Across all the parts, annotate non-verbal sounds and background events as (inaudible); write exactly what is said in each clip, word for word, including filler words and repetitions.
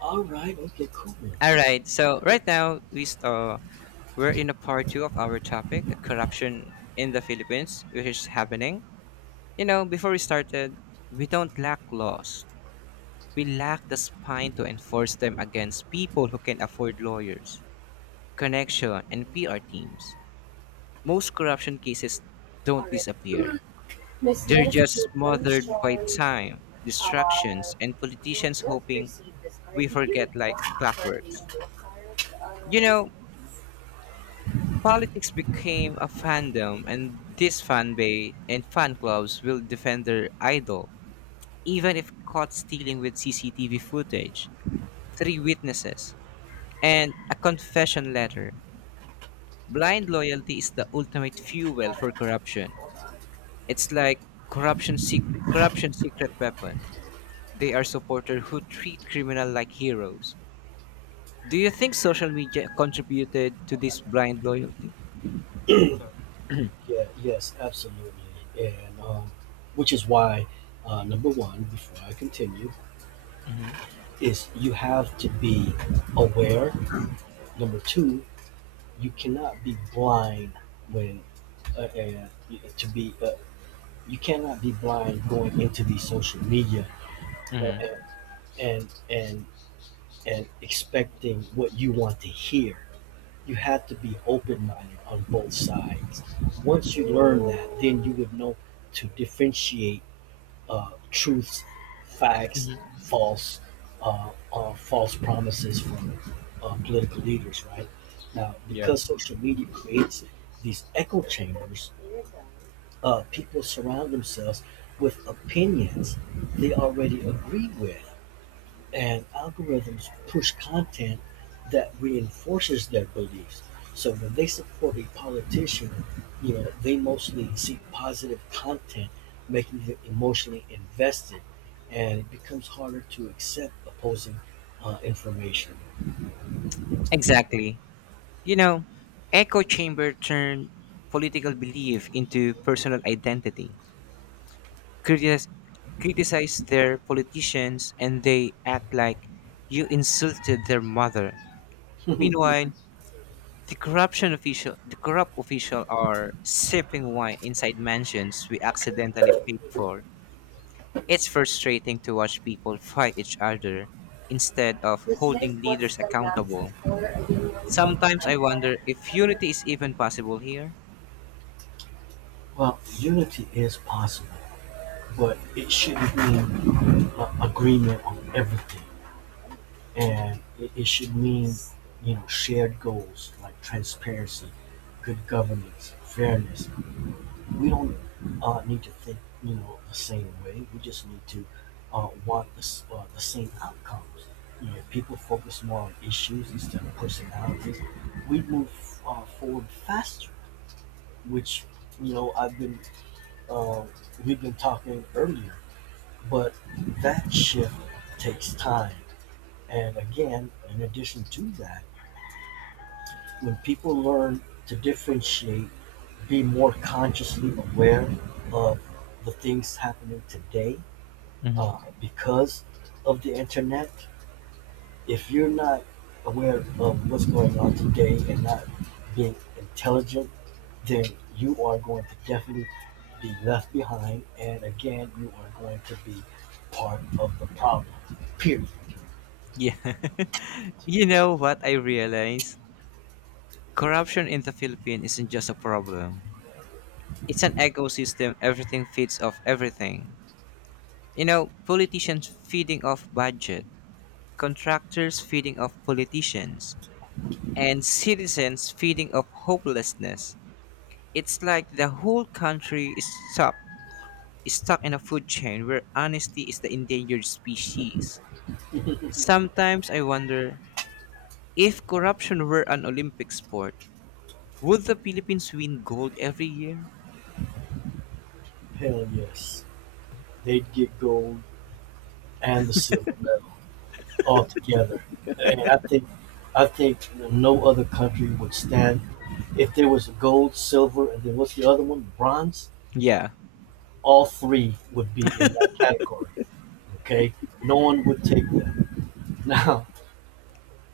All right. Okay. Cool. All right. So right now we st- uh, we're in a part two of our topic, corruption in the Philippines, which is happening. You know, before we started, we don't lack laws. We lack the spine to enforce them against people who can afford lawyers, connection, and P R teams. Most corruption cases don't Alright. disappear. Miss They're Les, just Goodman, smothered by mentioned time, uh, distractions, and you politicians just hoping received this card. we Did you forget like request for a new clockworks. card uh, You know, recently? politics became a fandom, and this fan base and fan clubs will defend their idol, even if caught stealing with C C T V footage, three witnesses, and a confession letter. Blind loyalty is the ultimate fuel for corruption. It's like corruption, sec- corruption secret weapon. They are supporters who treat criminal like heroes. Do you think social media contributed to this blind loyalty? Yeah. Yes. Absolutely. And um, which is why uh, number one, before I continue, is you have to be aware. Number two, you cannot be blind when uh, uh, to be. Uh, you cannot be blind going into the social media. Uh, Mhm. uh, and and and expecting what you want to hear. You have to be open-minded on both sides. Once you learn that, then you would know to differentiate uh, truths, facts, false, uh, uh, false promises from uh, political leaders. Right now, Yeah. because social media creates these echo chambers, uh, people surround themselves with opinions they already agree with, and algorithms push content that reinforces their beliefs. So when they support a politician, you know, they mostly seek positive content, making them emotionally invested, and it becomes harder to accept opposing uh, information. Exactly. You know, echo chamber turned political belief into personal identity. Critis- Criticize their politicians and they act like you insulted their mother. Meanwhile, the corruption official the corrupt official are sipping wine inside mansions we accidentally paid for. It's frustrating to watch people fight each other instead of This list holding what's leaders the last accountable. for a union of Sometimes I people. wonder if Number unity is even possible here. Well, unity is possible, but it shouldn't mean uh, agreement on everything. And it, it should mean, you know, shared goals like transparency, good governance, fairness. We don't uh, need to think, you know, the same way. We just need to uh, want the, s- uh, the same outcomes. You know, if people focus more on issues instead of personalities, we move uh, forward faster, which, you know, I've been uh, we've been talking earlier, but that shift takes time. And again, in addition to that, when people learn to differentiate, be more consciously aware of the things happening today, Mhm. uh, because of the internet, if you're not aware of what's going on today and not being intelligent, then you are going to definitely be left behind. And again, you are going to be part of the problem. Period. Yeah. (laughs) You know what I realized? Corruption in the Philippines isn't just a problem. It's an ecosystem everything feeds off everything. You know, politicians feeding off budget, contractors feeding off politicians, and citizens feeding off hopelessness. It's like the whole country is stuck is stuck in a food chain where honesty is the endangered species. Sometimes I wonder if corruption were an Olympic sport, would the Philippines win gold every year? Hell yes. They'd get gold and the silver medal altogether. And I think I think no other country would stand. If there was gold, silver, and then what's the other one? Bronze. Yeah. All three would be in that category. Okay, no one would take that. (laughs) Now,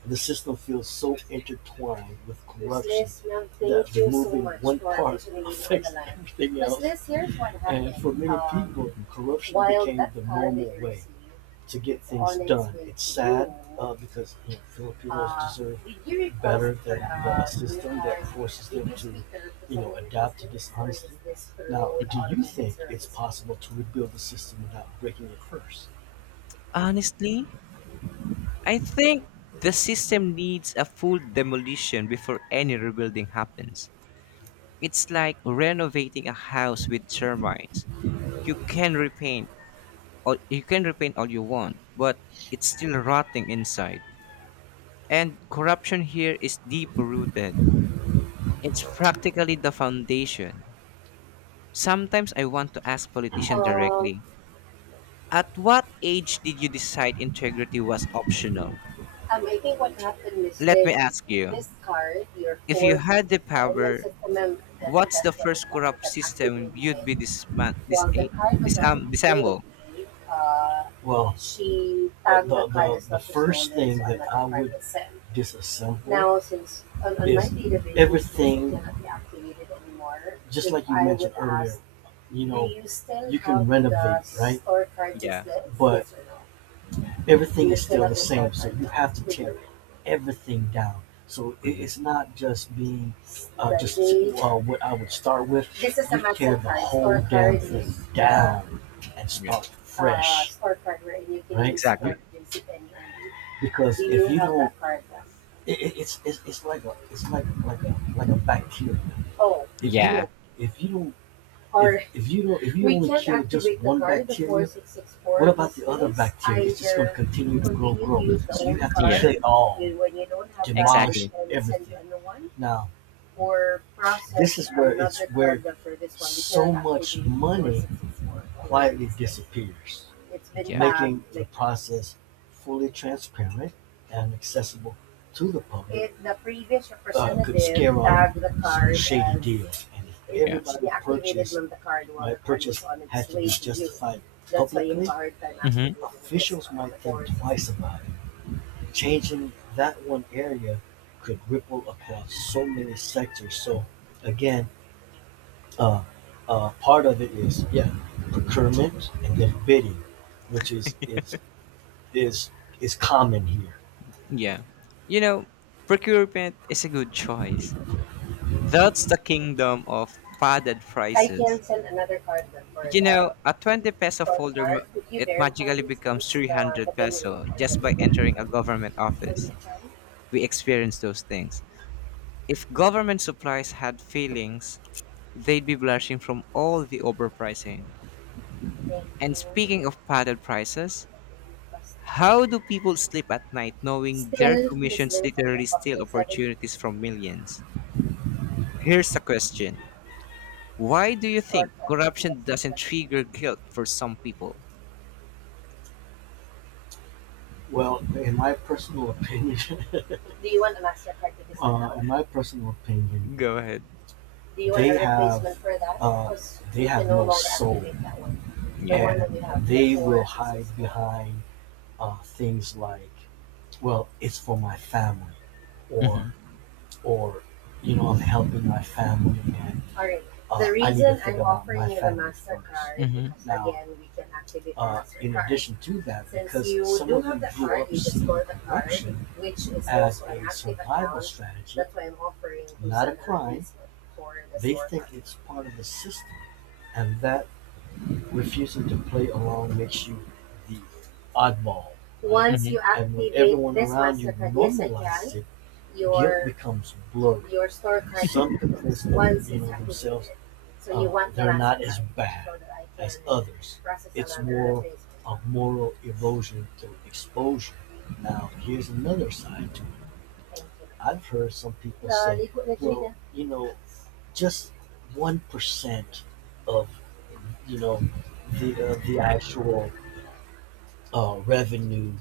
the system feels so intertwined with corruption that so removing one part affects everything else. And for many Um, people, corruption became the normal way to get things done. It's sad uh, because, you know, Filipinos uh, deserve better than a system that forces them to, you know, adapt to dishonesty. Now, do you think it's possible to rebuild the system without breaking it first? Honestly, I think the system needs a full demolition before any rebuilding happens. It's like renovating a house with termites. You can repaint all you can repaint all you want, but it's still rotting inside. And corruption here is deep rooted. It's practically the foundation. Sometimes I want to ask politicians Um, directly, at what age did you decide integrity was optional? Um, I think what happened is Let me this, ask you, this card, your if four you sixes had the four, and my power, system member, that's, what's the that's what is first the card corrupt that system activated you'd it. be disman- dis- While the card was on disam- its way to disassemble? be, uh, well, she tagged The- the card as the not first thing so that I would disassemble. Now, since on, on my database, everything cannot be activated anymore. Just if like you I mentioned earlier, ask, you know, you you can renovate, right? Store card is Yeah, this, but yes or no? Everything is still the same. So you have to tear everything down. So it's not just being uh, just uh, what I would start with. This is a you tear massive the card, whole damn thing down and yeah, start Uh, fresh. Scorecard you right? exactly. Because if you don't, it- it's, it's it's like a it's like like a like a bacteria. Oh, If you Yeah, don't if you don't or If, if you don't, if you only kill just one bacteria, what about the other bacteria? It's just going to continue to grow, grow. So you have to yeah, kill it all. Demolish exactly. everything. Now, this is where it's where so much money quietly disappears, Yeah, making the like, process fully transparent and accessible to the public. If the previous uh, representative uh, could scare tagged off the card as shady deal. And if yeah. everybody purchased, the card my purchase had to be justified publicly. Mm-hmm. Officials might think twice about it. Changing that one area could ripple across so many sectors. So, again, uh, uh, part of it is, yeah, procurement and then bidding, which is is is is common here. Yeah. You know, procurement is a good choice. That's the kingdom of padded I can prices. send another card for You know, the, a 20 peso for folder, ma- cars, could you it verify magically this becomes is the the three hundred billing peso or just by delivery entering a government on the office. time? We experience those things. If government supplies had feelings, they'd be blushing from all the overpricing. Thank you. And speaking of padded prices, Customer I D. how do people sleep at night knowing their Still, Miss commissions Liz, I literally steal apologize. opportunities from millions? Here's a question. Why do you think Shortcut. Yes, corruption doesn't ma'am. trigger guilt for some people? Well, in my personal opinion, (laughs) do you want a Mastercard to this uh, account? In account? My personal opinion, Go ahead. do you want they a have replacement for that? uh, Because they we have can no no longer soul, activate that one. The one that Yeah. and that we have, they will hide behind uh, things like, well, it's for my family, or or you know, I'm helping my family, and alright, uh, the reason I'm offering you the MasterCard Mhm. because now, again, we can activate the Uh, MasterCard. In addition to that, since because you some do of have the card, you just go to the card, which is as also an a survival account strategy. That's why I'm offering. Not a crime. They think it's part of the system, and that refusing to play along makes you the oddball. Right? Once Mhm. you and when activate everyone this around you master card, yes, I can. Your becomes blurry. Your store card, some complaints don't once know themselves. So you uh, want the they're not as bad so that I can as others process It's another more phase. A moral erosion through exposure. Now, here's another side to it. I've heard some people say, well, you know, just one percent of, you know, the uh, the actual uh, revenue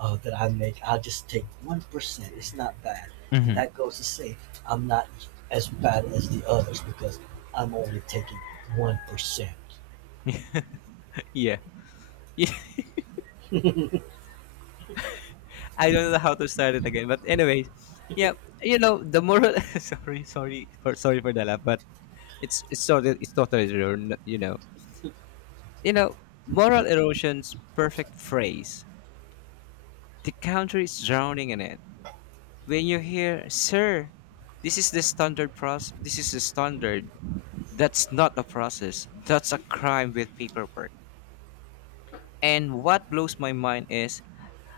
uh, that I make, I just take one percent. It's not bad, and Mhm. that goes to say I'm not as bad as the others because I'm only taking one percent. Yeah. Yeah. (laughs) I don't know how to start it again. But anyways, yeah, you know, the moral (laughs) sorry, sorry for sorry for the laugh, but it's it's totally it's totally true, n- you know. You know, moral erosion's perfect phrase. The country is drowning in it. When you hear, sir, this is the standard process this is the standard. That's not a process. That's a crime with paperwork. And what blows my mind is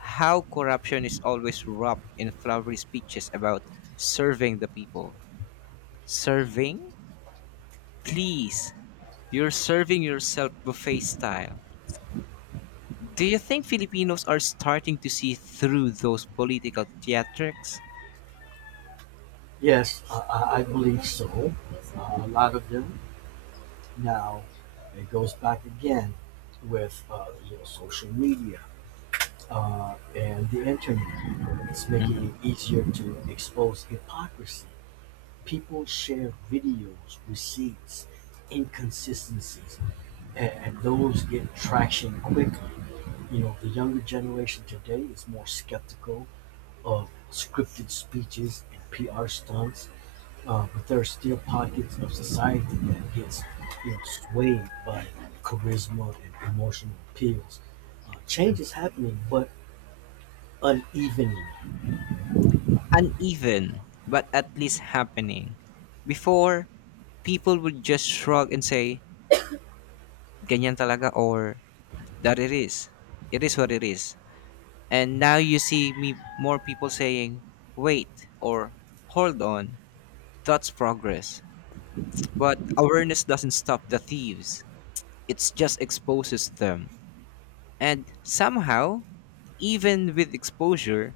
how corruption is always wrapped in flowery speeches about serving the people. Serving? Please, you're serving yourself buffet style. Do you think Filipinos are starting to see through those political theatrics? Yes, I, I I believe so. Uh, a lot of them now. It goes back again with uh, you know, social media uh, and the internet. It's making Mhm. it easier to expose hypocrisy. People share videos, receipts, inconsistencies, and, and those get traction quickly. You know, the younger generation today is more skeptical of scripted speeches and P R stunts, uh, but there are still pockets of society that gets, you know, swayed by charisma and emotional appeals. Uh, change is happening, but unevenly. Uneven, but at least happening. Before, people would just shrug and say, ganyan talaga or that it is. It is what it is. And now you see me more people saying, wait or hold on. That's progress. But awareness doesn't stop the thieves, it just exposes them. And somehow, even with exposure,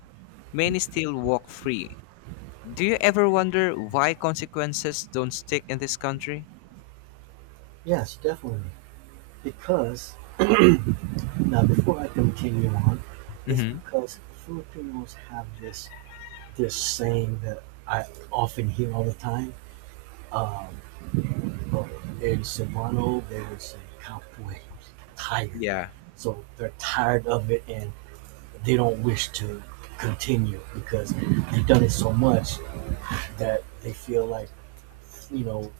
many still walk free. Do you ever wonder why consequences don't stick in this country? Yes, definitely, because now before I continue on, it's Mm-hmm. because Filipinos have this this saying that I often hear all the time. Um, well, in Cebuano, they would say "capoy," tired. Yeah. So they're tired of it and they don't wish to continue because they've done it so much that they feel like, you know,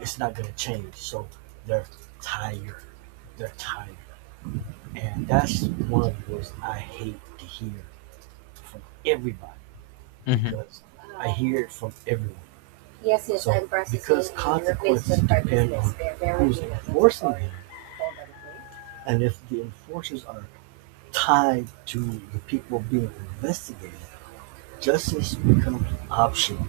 it's not going to change. So they're tired. They're tired, and that's one of the words I hate to hear from everybody Mm-hmm. because oh. I hear it from everyone. Yes, yes, so, I'm processing. Because the consequences replacement depend purchases on, they're very, who's on this enforcing them? And if the enforcers are tied to the people being investigated, justice becomes optional.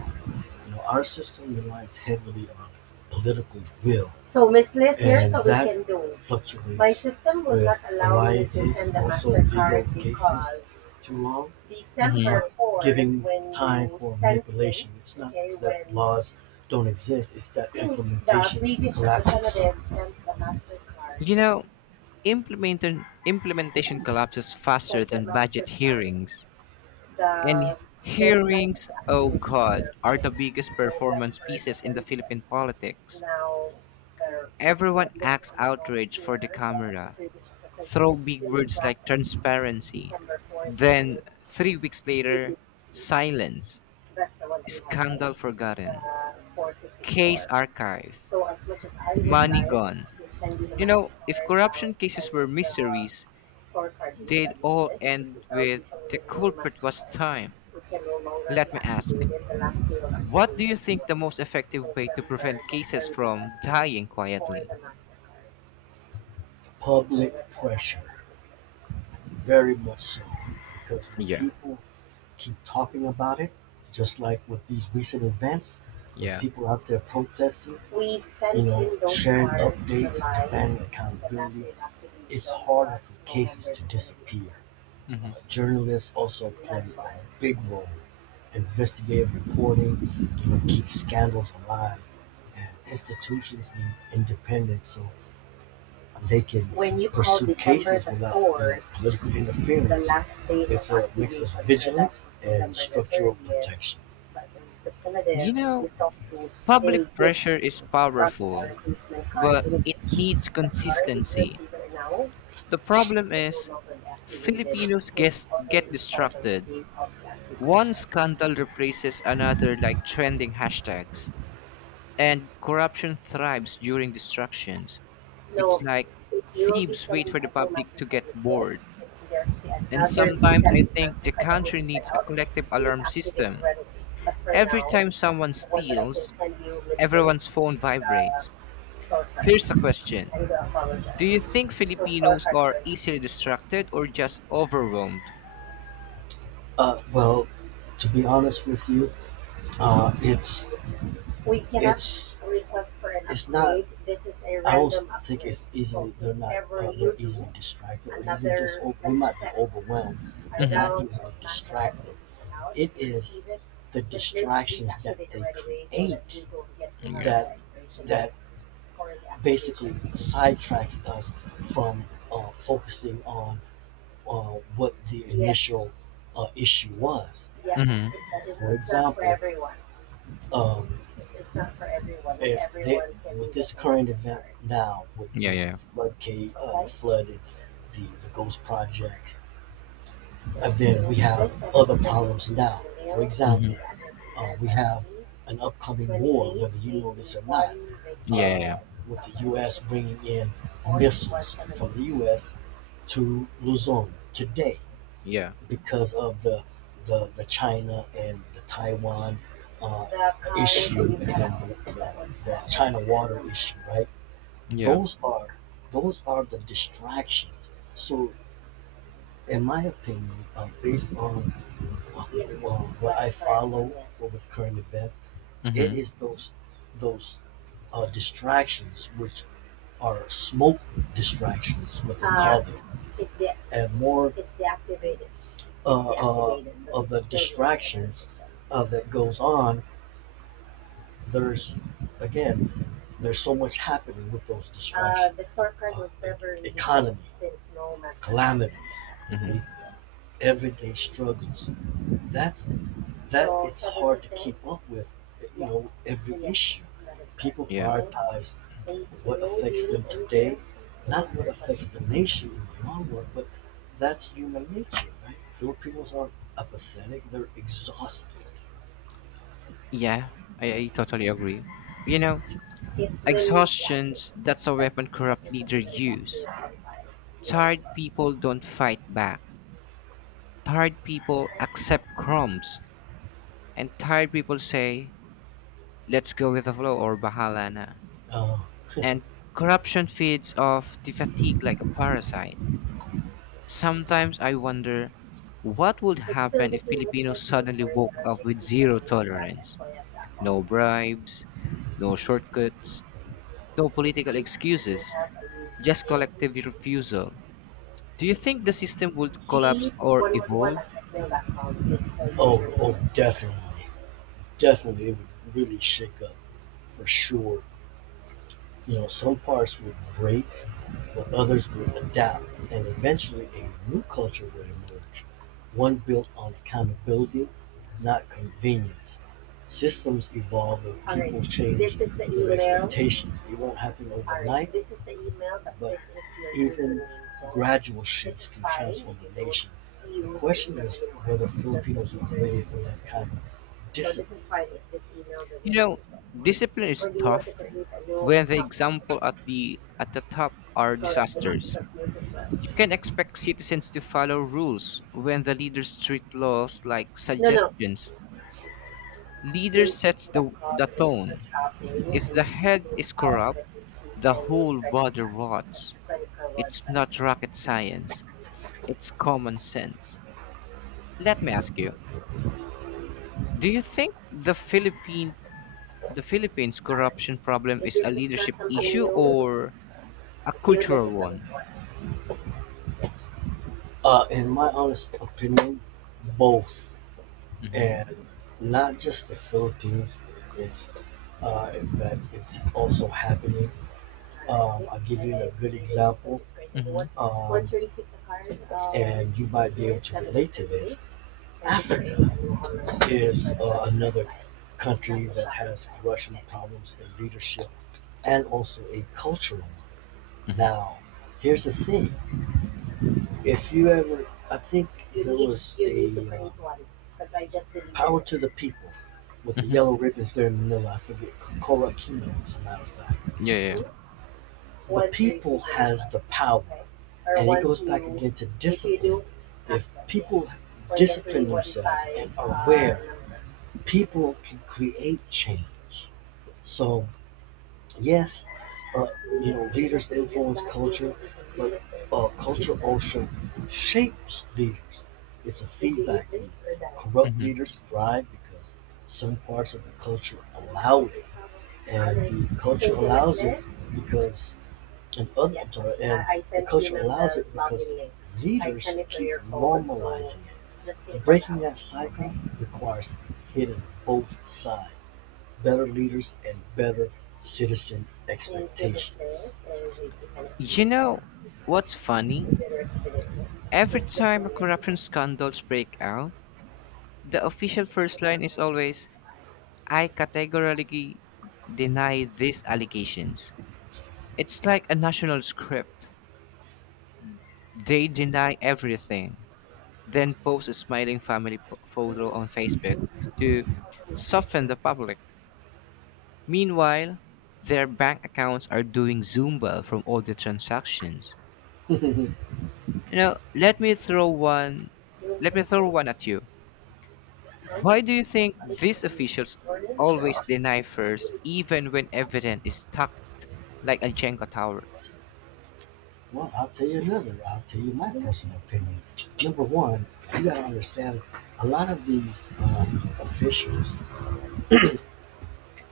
You know, our system relies heavily on political will. So Miss Liz, here's and what we can do. Fluctuates. My system will not allow me to send the MasterCard because too long, Mm-hmm. December fourth, giving when time for sent it, manipulation. It's not okay, that laws don't exist, it's that the implementation previous collapses. The previous representative sent the MasterCard, You know, implementation implementation collapses faster sent the than budget MasterCard. hearings. And The deadline of hearings, the oh activation God, are the is biggest performance November the pieces in the thirtieth. Philippine politics. Now, there, because Everyone I'm looking acts on the notes outraged for the here, the, the camera, previous throw representative big still did words draft like on transparency. December fourth, but Then, you three weeks you later, did see. silence, That's the one that you have, right? scandal forgotten, Uh, case four six six four. archive, So as much as I would money like gone. to send you the You know, if MasterCard, I'll corruption cases send were the mysteries, store card instead they'd of all this because it end will be with someone the with no culprit was MasterCard time. who can no longer be Let me ask, activated. The last day of what do activation you think was the most effective way to prevent November the cases from thirtieth dying for quietly? the MasterCard. So public that's pressure. Very much so, because when Yeah, people keep talking about it, just like with these recent events, with yeah, people out there protesting, we, you know, sharing updates, July, demanding accountability, it's show harder for cases to disappear. Uh, hmm. Journalists also play a big role. Investigative reporting, you know, keeps scandals alive, and institutions need independence. So they can, when you call pursue cases the without any fourth, political the interference last day of, it's a mix of vigilance and structural protection. But in facilitative, You we know, talk to still public did pressure is process our powerful, replacement card but in it which needs the card is consistency. receiver now The problem is no is longer activated. Filipinos It get, already get expired on the distracted. date of the One activation. scandal replaces another like trending hashtags, and corruption thrives during distractions. It's No, like it will be thieves sent a wait for the new public master to get request. bored. If there's be And another sometimes I exact think the master that will country be sent needs a out, collective please alarm activate system. right away. But for Every now, time someone the one that I can steals, send you misnamed, is everyone's phone the vibrates. store card. Here's a I question. do Do you apologize. think So store Filipinos card for are now. easily distracted or just overwhelmed? Uh, well, to be honest with you, uh, it's we cannot It's request for an it's not- upgrade. Not, This is a I also random upgrade. I think it's easily so they're not uh, they're easily distracted. Or even just Another, we might be like, overwhelmed, but Mm-hmm. not easily distracted. It is the distractions that they create Yeah. that- that basically sidetracks us from uh, focusing on uh, what the Yes. initial yes. uh, issue was. Yeah, Mm-hmm. that is for not for example, everyone um, It's, it's not for everyone. Not if they, everyone can with do this the current things event it now, with Yeah, you know yeah. floodgate, uh, Okay. flooded, the the ghost projects, Yeah. and then so we have other problems now. For Mm-hmm. example, uh, we have an upcoming war, whether you know this or not, Yeah, yeah, yeah. uh, with the U S bringing in missiles from the U S to Luzon today Yeah. because of the the, the China and the Taiwan uh, issue, and then the, the, the China water issue, right? Yeah. Those are those are the distractions. So, in my opinion, uh, based on uh, Yes. well, what I follow Yes. with current events, it Mm-hmm. is those those uh, distractions which are smoke distractions, what they Uh, Yeah. call them. It's the, and more it's deactivated. uh, uh, of the distractions uh, that goes on there's again, there's so much happening with those Uh, distractions, Uh, the store card was never Economy. Since no master. Calamities, like Mm-hmm. see, everyday struggles. That's that. So, it's so hard to keep up with. You Yeah. know, every so, Yeah. issue. People so Yeah. prioritize what affects really them today, not what affects the nation in the long run, but that's human nature, right? Filipinos are apathetic. They're exhausted. Yeah. I, I totally agree. You know, It will be activated. exhaustions, that's a That, weapon that corrupt is leader something that is use. activated by your Tired store. people don't fight back. Tired people Okay? accept crumbs and tired people say let's go with the flow or bahala na Oh, and corruption feeds off the fatigue like a parasite. Sometimes I wonder what would it's still happen the if same website Filipinos now suddenly for woke the up with zero tolerance, j x c family dot s y f dot com. no bribes, no shortcuts, no You political see, you excuses, do have a just username. collective refusal. Do you think the system would collapse G's or one one one evolve? at gmail dot com is the oh, oh, definitely, definitely, it would really shake up for sure. You know, some parts would break, but others would adapt, and eventually a new culture would emerge, one built on accountability, not convenience. Systems evolve and All right. people change. This is the their email expectations. It won't happen All overnight. right. This is the email that but this is your even username. So gradual shifts can transform the nation. The question it is whether Filipinos are ready for that kind of Dis- So Yes. this is fine if this email You doesn't know, exist anymore. discipline Or is do you want to tough create a new when the account up example at the at the top are so that you're not disasters. confused as You can well? expect citizens to follow rules when the leaders treat laws like No, no. suggestions. Leader sets the, J C P dot com the is her tone. shop name If and the is head speaking is about corrupt, the J C the Family whole credit body card, at rots. the credit card It's website. not rocket science, it's common sense. Let me ask you, do you think the Philippine the Philippines Alright. corruption problem If is a this is not leadership something issue new, this or is uh, a you would like to cultural come one? for. Uh, in my honest opinion, both. Mhm. And not just the Philippines, it's uh, that it's also happening. Um, I'll give you a good example, Mhm. um, and you might be able to relate to this. Africa is uh, another country that has corruption problems in leadership and also a cultural one. Mhm. Now, here's the thing: if you ever, I think you there need, was you a need to a bring uh, one, because I just didn't. Power to the People with the Mhm. yellow ribbons there in Manila. I forget. Coca-Cola Kino, as a matter of fact. Yeah, Mm-hmm. yeah. The people has the power. Or and it once goes you, back again to if discipline. If, do if people, or discipline themselves and uh, aware. Number. People can create change. So yes, uh, you know, leaders influence culture, but uh, culture also shapes leaders. It's a feedback loop. Yeah. Corrupt Mhm. leaders thrive because some parts of the culture allow it, and the culture allows it because and others are, and the culture allows it because leaders keep so- normalizing it. Breaking that cycle requires hitting both sides. Better leaders and better citizen expectations. You know what's funny? Every time a corruption scandals break out, the official first line is always, I categorically deny these allegations. It's like a national script. They deny everything, then post a smiling family p- photo on Facebook to soften the public. Meanwhile, their bank accounts are doing Zumba from all the transactions. You know, let me throw one let me throw one at you. Huh? Why do you think these officials Orange always or deny first even when evidence is stacked like a Jenga tower? well, I'll tell you another. I'll tell you my personal opinion. Number one, you got to understand a lot of these um, officials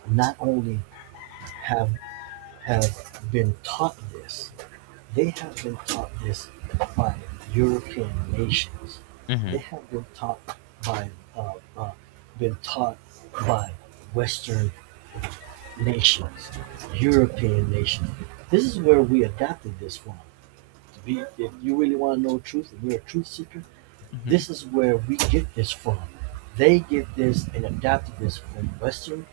not only have have been taught this, they have been taught this by European nations. They Mm-hmm. have been taught by uh, uh, been taught by Western nations, European nations. This is where we adapted this from. To be, if you really want to know truth, and you're a truth seeker, Mm-hmm. this is where we get this from. They get this and adopted this from Western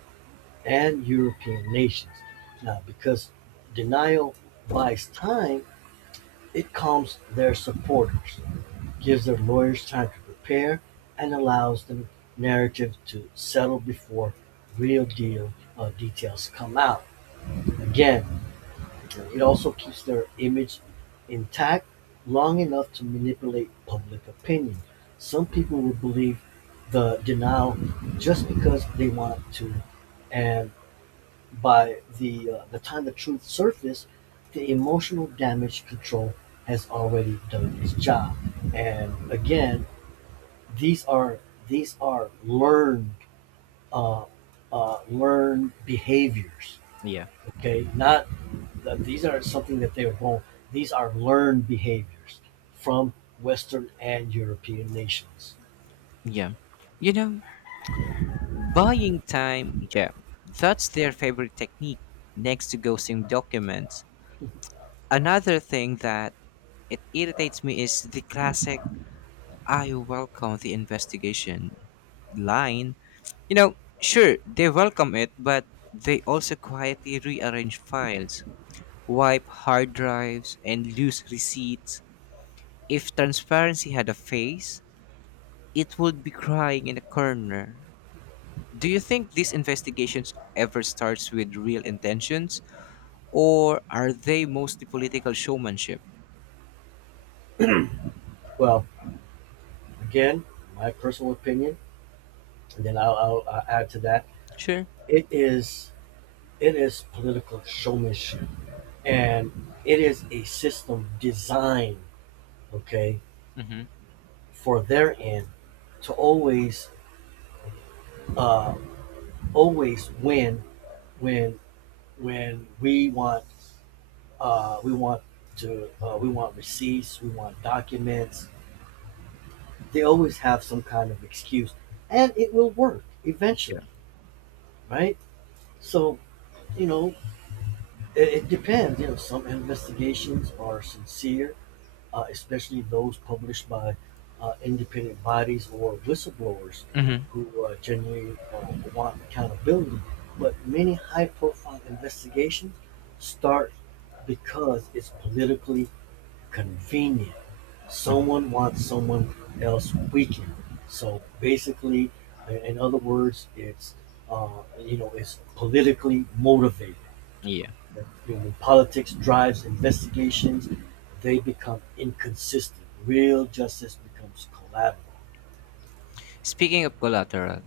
and European nations. Now, because denial buys time, it calms their supporters, gives their lawyers time to prepare, and allows the narrative to settle before real deal uh, details come out. Again, it also keeps their image intact long enough to manipulate public opinion. Some people will believe the denial just because they want to, and by the uh, the time the truth surfaces, the emotional damage control has already done its job. And again, these are these are learned uh, uh, learned behaviors. Yeah. Okay, not that these are something that they were born. These are learned behaviors from Western and European nations. Yeah. You know, buying time, yeah. That's their favorite technique next to ghosting documents. Another thing that it irritates me is the classic I welcome the investigation line. You know, sure, they welcome it, but they also quietly rearrange files, wipe hard drives, and lose receipts. If transparency had a face, it would be crying in a corner. Do you think these investigations ever starts with real intentions, or are they mostly political showmanship? Well, again, my personal opinion, and then I'll, I'll, I'll add to that. Sure. It is it is political showmanship, and it is a system designed, okay, Mm-hmm. for their end to always uh, always win when when we want Uh, we want to. Uh, we want receipts. We want documents. They always have some kind of excuse, and it will work eventually, right? So you know, it, it depends. You know, some investigations are sincere, uh, especially those published by uh, independent bodies or whistleblowers Mm-hmm. who uh, genuinely uh, want accountability. But many high-profile investigations start because it's politically convenient. Someone wants someone else weakened. So basically, in other words, it's uh, you know it's politically motivated. Yeah. When politics drives investigations, they become inconsistent. Real justice becomes collateral. Speaking of collateral,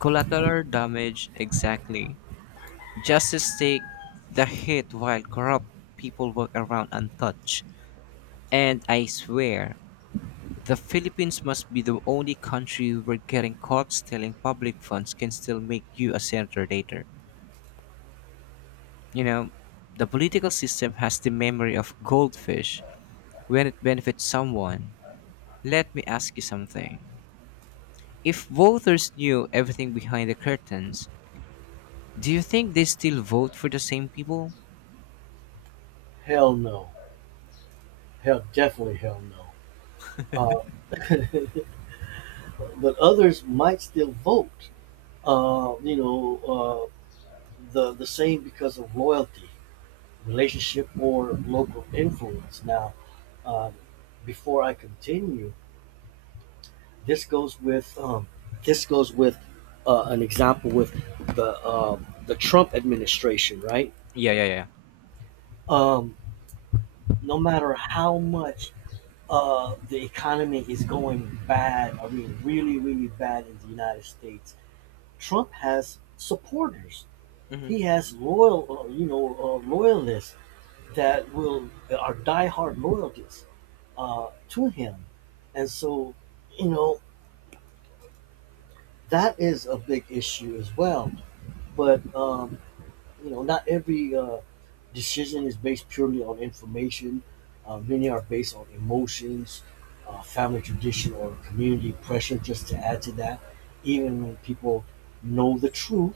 collateral damage, exactly. Justice take the hit while corrupt people walk around untouched. And I swear, the Philippines must be the only country where getting caught stealing public funds can still make you a senator later. You know, the political system has the memory of goldfish when it benefits someone. Let me ask you something. If voters knew everything behind the curtains, do you think they still vote for the same people? Hell no. Hell, definitely hell no. Uh, (laughs) but others might still vote. Uh, you know, uh, the the same because of loyalty, relationship or local influence. Now, um, before I continue, this goes with um, this goes with uh, an example with the um, the Trump administration, right? Yeah, yeah, yeah. Um, no matter how much uh, the economy is going bad, I mean, really, really bad in the United States, Trump has supporters. Mhm. He has loyal, uh, you know, uh, loyalists that will are diehard loyalists uh, to him, and so you know that is a big issue as well. But um, you know, not every uh, decision is based purely on information. Uh, many are based on emotions, uh, family tradition, or community pressure. Just to add to that, even when people know the truth,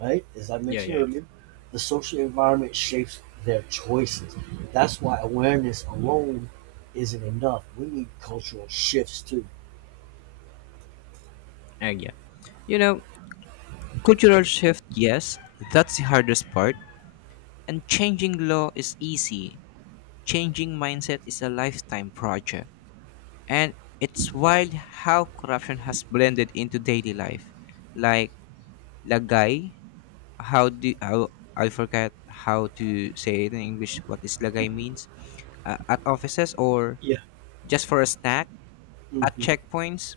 right? As I Yeah, mentioned yeah. earlier, the social environment shapes their choices. That's why awareness alone isn't enough. We need cultural shifts too. And yeah. You know, cultural shift, yes, that's the hardest part. And changing law is easy. Changing mindset is a lifetime project. And it's wild how corruption has blended into daily life. Like lagay, how do how I forget how to say it in English, what is lagay means, uh, at offices or Yeah. just for a snack at Hmm. checkpoints.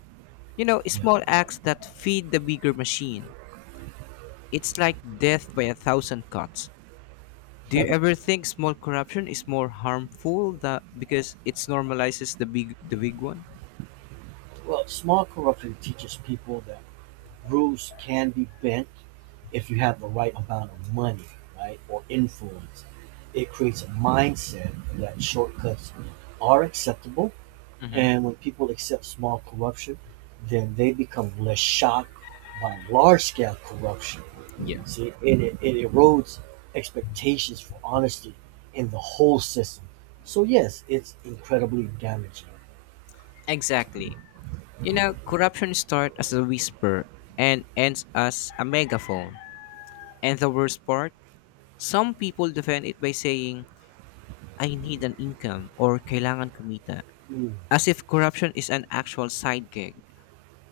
You know, Yeah. small acts that feed the bigger machine. It's like death by a thousand cuts. Do you ever think small corruption is more harmful that because it normalizes the big the big one? Well, small corruption teaches people that rules can be bent if you have the right amount of money, right, or influence. It creates a mindset that shortcuts are acceptable. Hmm. And when people accept small corruption, then they become less shocked by large scale corruption. Yeah. See, and it, it erodes expectations for honesty in the whole system. So, yes, it's incredibly damaging. Exactly. You know, corruption starts as a whisper and ends as a megaphone. And the worst part, some people defend it by saying, I need an income or kailangan kumita. Mm. As if corruption is an actual side gig.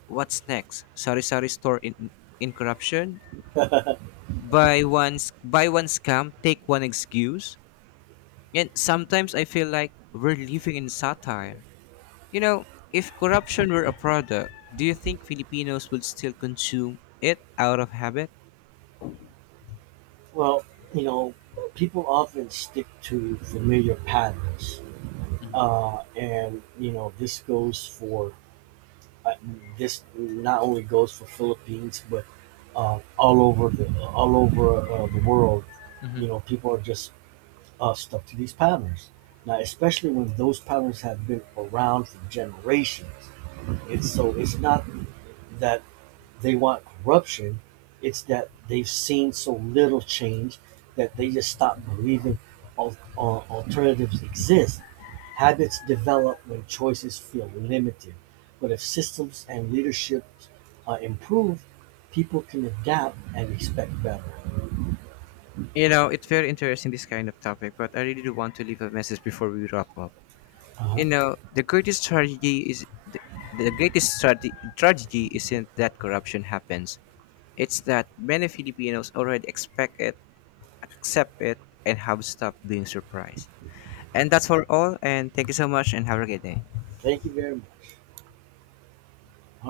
What's next? Sari-sari store in, in corruption? Buy one sc- buy one scam, take one excuse. And sometimes I feel like we're living in satire. You know, if corruption were a product, do you think Filipinos would still consume it out of habit? Well, you know, people often stick to familiar patterns. Uh, and, you know, this goes for uh, this not only goes for Philippines, but uh, all over the all over uh, the world. Hmm. You know, people are just uh, stuck to these patterns now, especially when those patterns have been around for generations. It's so it's not that they want corruption, it's that they've seen so little change that they just stop believing al- al- alternatives exist. Habits develop when choices feel limited, but if systems and leadership are improved, people can adapt and expect better. You know, it's very interesting this kind of topic, but I really do want to leave a message before we wrap up. Uh-huh. You know, the greatest tragedy is the, the greatest trage- tragedy isn't that corruption happens. It's that many Filipinos already expect it, accept it and have stopped being surprised. And that's for all. And thank you so much and have a great day. Thank you very much. All